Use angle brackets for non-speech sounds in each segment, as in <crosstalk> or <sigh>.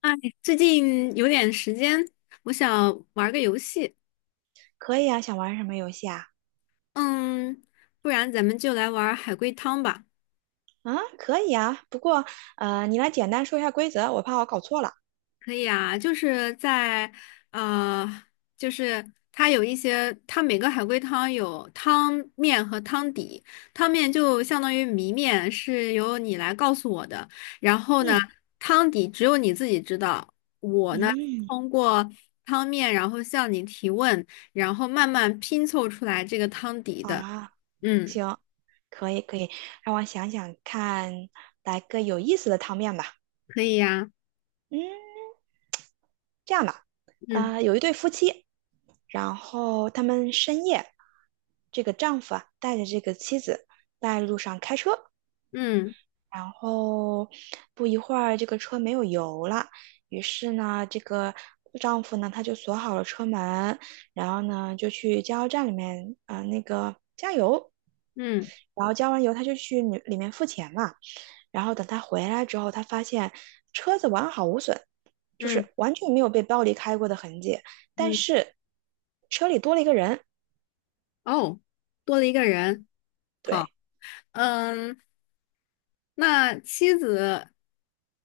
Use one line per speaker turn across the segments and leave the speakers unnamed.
哎，最近有点时间，我想玩个游戏。
可以啊，想玩什么游戏啊？
嗯，不然咱们就来玩儿海龟汤吧。
啊，可以啊，不过你来简单说一下规则，我怕我搞错了。
可以啊，就是在呃，就是它有一些，它每个海龟汤有汤面和汤底。汤面就相当于谜面，是由你来告诉我的。然后呢，
嗯
汤底只有你自己知道。我呢，
嗯，
通过汤面，然后向你提问，然后慢慢拼凑出来这个汤底
好
的。
啊，
嗯，
行，可以可以，让我想想看，来个有意思的汤面吧。
可以呀，
嗯，这样吧，
嗯
有一对夫妻，然后他们深夜，这个丈夫啊带着这个妻子在路上开车，
嗯
然后不一会儿，这个车没有油了。于是呢，这个丈夫呢，他就锁好了车门，然后呢，就去加油站里面那个加油，
嗯
然后加完油，他就去里面付钱嘛。然后等他回来之后，他发现车子完好无损，就
嗯
是完全没有被暴力开过的痕迹，但
嗯，
是车里多了一个人。
哦，多了一个人，好，
对，
嗯，那妻子，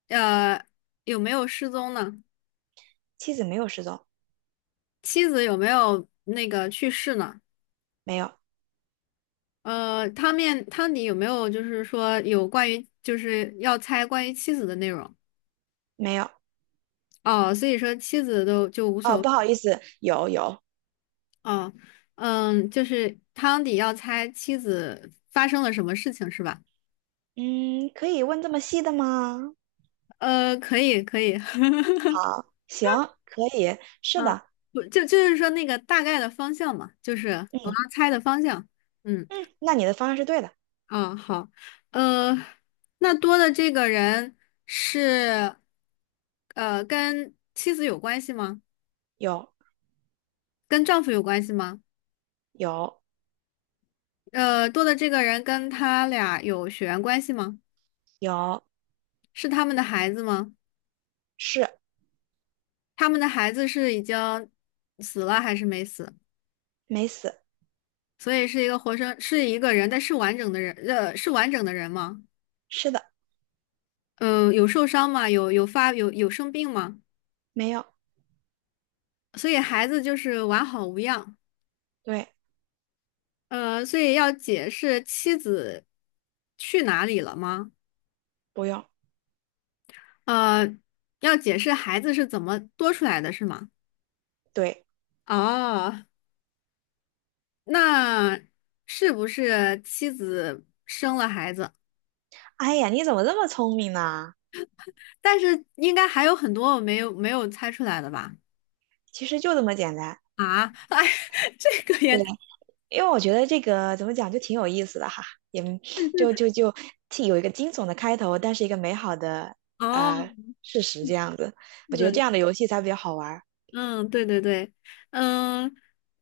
呃，有没有失踪呢？
妻子没有失踪，
妻子有没有那个去世呢？
没有，
汤面汤底有没有就是说有关于就是要猜关于妻子的内容？
没有。
哦，所以说妻子都就无所
哦，
谓
不好意思，有有。
哦，嗯，就是汤底要猜妻子发生了什么事情是吧？
嗯，可以问这么细的吗？
可以可以，<laughs>
好，行，可以，是
嗯，
的，
不就就是说那个大概的方向嘛，就是我要
嗯
猜的方向。嗯，
嗯，那你的方案是对的，
啊，好，呃，那多的这个人是，跟妻子有关系吗？
有
跟丈夫有关系吗？
有
多的这个人跟他俩有血缘关系吗？
有，
是他们的孩子吗？
是
他们的孩子是已经死了还是没死？
没死，
所以是一个活生，是一个人，但是完整的人，是完整的人吗？
是的，
嗯，有受伤吗？有有发有有生病吗？
没有，
所以孩子就是完好无恙。
对，
所以要解释妻子去哪里了吗？
不用，
呃，要解释孩子是怎么多出来的，是吗？
对。
哦，那是不是妻子生了孩子？
哎呀，你怎么这么聪明呢？
但是应该还有很多我没有猜出来的吧？
其实就这么简单。
啊，哎，<laughs> 这个也
对，因为我觉得这个怎么讲就挺有意思的哈，也就既有一个惊悚的开头，但是一个美好的
哦，
呃事实这样子，
是
我觉得这
的
样的游戏才比较好玩儿，
嗯，对对对，嗯，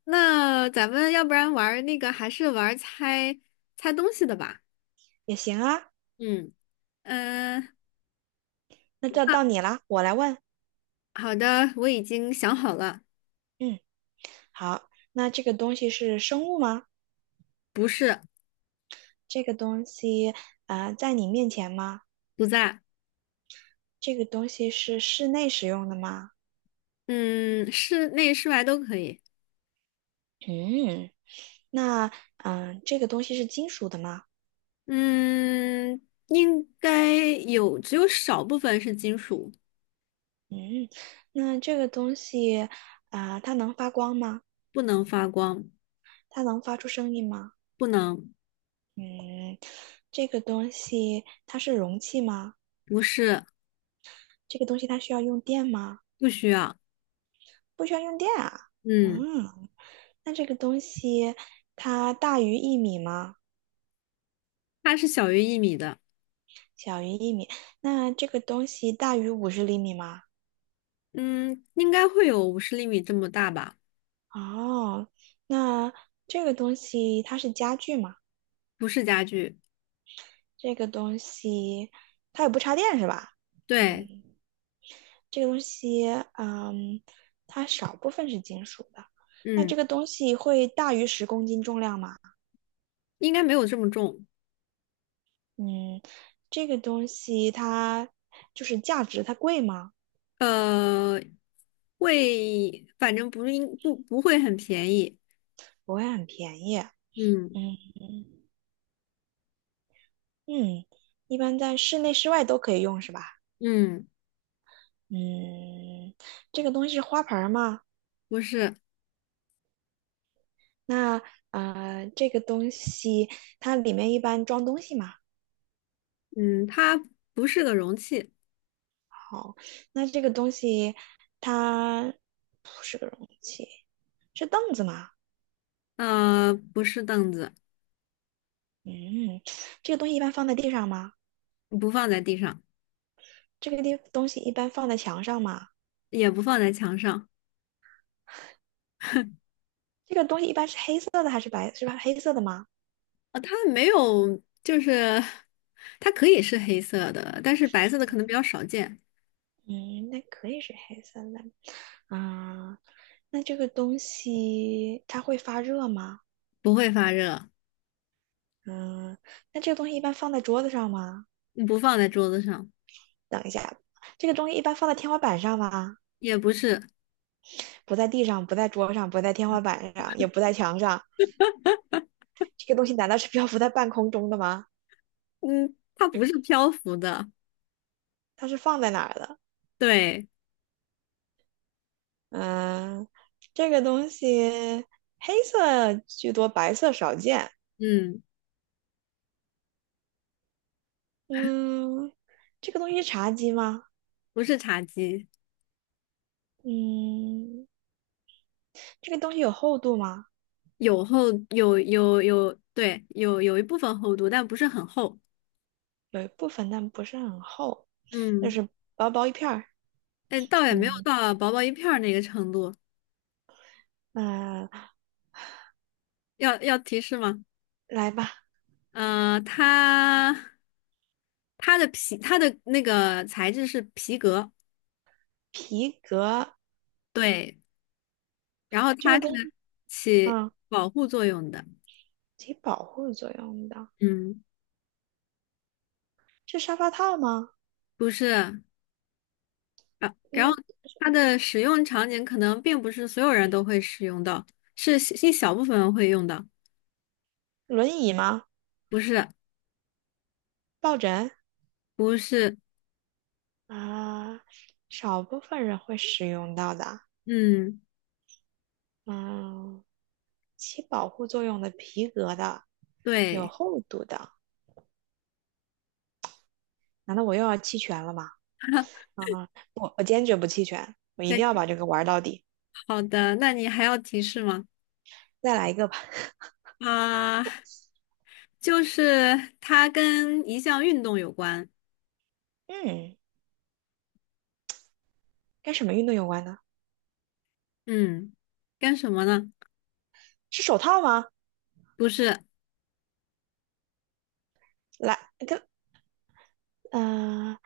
那咱们要不然玩儿那个，还是玩儿猜猜东西的吧？
也行啊。
嗯嗯，
那到
那
到你啦，我来问。
好的，我已经想好了，
嗯，好，那这个东西是生物吗？
不是，
这个东西啊，在你面前吗？
不在，
这个东西是室内使用的吗？
嗯，室内室外都可以，
嗯，那这个东西是金属的吗？
嗯，应该有，只有少部分是金属，
嗯，那这个东西它能发光吗？
不能发光，
它能发出声音吗？
不能，
嗯，这个东西它是容器吗？
不是，
这个东西它需要用电吗？
不需要，
不需要用电啊。
嗯，
嗯，那这个东西它大于一米吗？
它是小于1米的，
小于一米。那这个东西大于五十厘米吗？
嗯，应该会有50厘米这么大吧，
哦，那这个东西它是家具吗？
不是家具。
这个东西它也不插电是吧？
对，
嗯，这个东西，嗯，它少部分是金属的。那
嗯，
这个东西会大于十公斤重量吗？
应该没有这么重，
嗯，这个东西它就是价值，它贵吗？
呃，会，反正不应不不会很便宜，
不会很便宜。
嗯
嗯，嗯，一般在室内、室外都可以用，是吧？
嗯，
嗯，这个东西是花盆儿吗？
不是，
那这个东西它里面一般装东西吗？
嗯，它不是个容器，
好，那这个东西它是凳子吗？
不是凳子，
嗯，这个东西一般放在地上吗？
不放在地上，
这个地东西一般放在墙上吗？
也不放在墙上，
这个东西一般是黑色的还是白，是吧？黑色的吗？
它没有，就是它可以是黑色的，但是白色的可能比较少见，
嗯，那可以是黑色的。啊、那这个东西它会发热吗？
不会发热，
嗯，那这个东西一般放在桌子上吗？
不放在桌子上，
等一下，这个东西一般放在天花板上吗？
也不是，
不在地上，不在桌上，不在天花板上，也不在墙上。这个东西难道是 <laughs> 漂浮在半空中的吗？
嗯，它不是漂浮的，
它是放在哪儿的？
对，
嗯，这个东西黑色居多，白色少见。
嗯。
嗯，这个东西是茶几吗？
不是茶几，
嗯，这个东西有厚度吗？
有，对，有一部分厚度，但不是很厚。
有一部分，但不是很厚，就
嗯，
是薄薄一片儿。
哎，倒也没有
嗯，
到薄薄一片儿那个程度。
那、
要提示吗？
来吧。
它它的皮，它的那个材质是皮革，
皮革
对，然后
这
它
个东
是
西
起
啊，
保护作用的。
起保护作用的，
嗯，
是沙发套吗？
不是。然后
嗯，
它的使用场景可能并不是所有人都会使用到，是一小部分人会用到。
轮椅吗？
不是，
抱枕
不是，
啊，少部分人会使用到的。
嗯。
嗯，起保护作用的皮革的，有
对，
厚度的。难道我又要弃权了吗？
<laughs>
啊，我坚决不弃权，我一
再
定要
见
把这个玩到底。
好的，那你还要提示吗？
再来一个吧。
啊、就是它跟一项运动有关，
嗯，跟什么运动有关呢？
嗯，跟什么呢？
是手套吗？
不是，
来，跟嗯、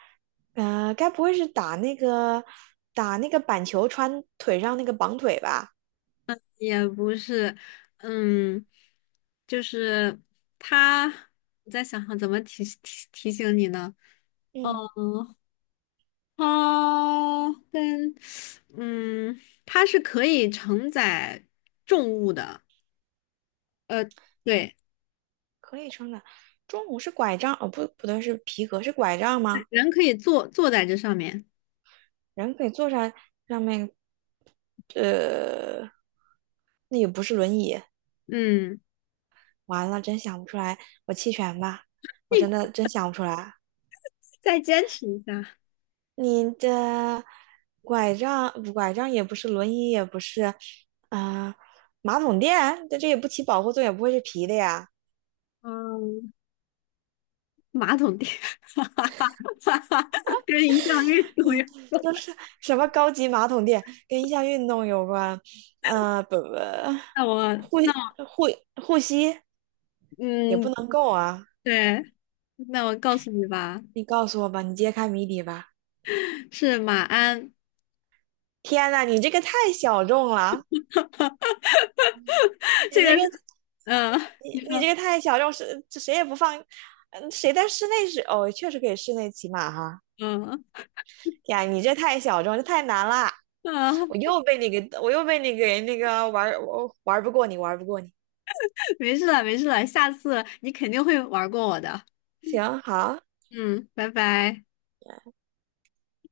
呃该不会是打那个打那个板球穿腿上那个绑腿吧？
也不是，嗯，就是它，我在想想怎么提醒你呢？嗯，
嗯，
它跟，嗯，它是可以承载重物的，呃，对，
可以穿的。中午是拐杖，哦不，不对，是皮革，是拐杖吗？
人可以坐在这上面，
人可以坐上上面，呃，那也不是轮椅。
嗯。
完了，真想不出来，我弃权吧，我真的真想不出来。
再坚持一下。
你的拐杖，拐杖也不是，轮椅也不是，啊、马桶垫，这也不起保护作用，也不会是皮的呀。
嗯，马桶垫，<laughs> 哈哈哈哈哈，跟一项运动有。
嗯，又是什么高级马桶垫，跟一项运动有关，不不，
那我
护
那我
护护膝也不
嗯，
能够啊！
对，那我告诉你吧，
你告诉我吧，你揭开谜底吧！
是马鞍，
天呐，你这个太小众了，你
<laughs> 这
这
个
个
是嗯，
你
你
你这
说
个太小众，是这谁也不放。嗯，谁在室内是哦，确实可以室内骑马哈。
嗯
呀，你这太小众，这太难了，
啊，
我又被你给，我又被你给那个玩儿，我玩不过你，玩不过你。
没事了没事了，下次你肯定会玩过我的。
行，好。
嗯，拜拜。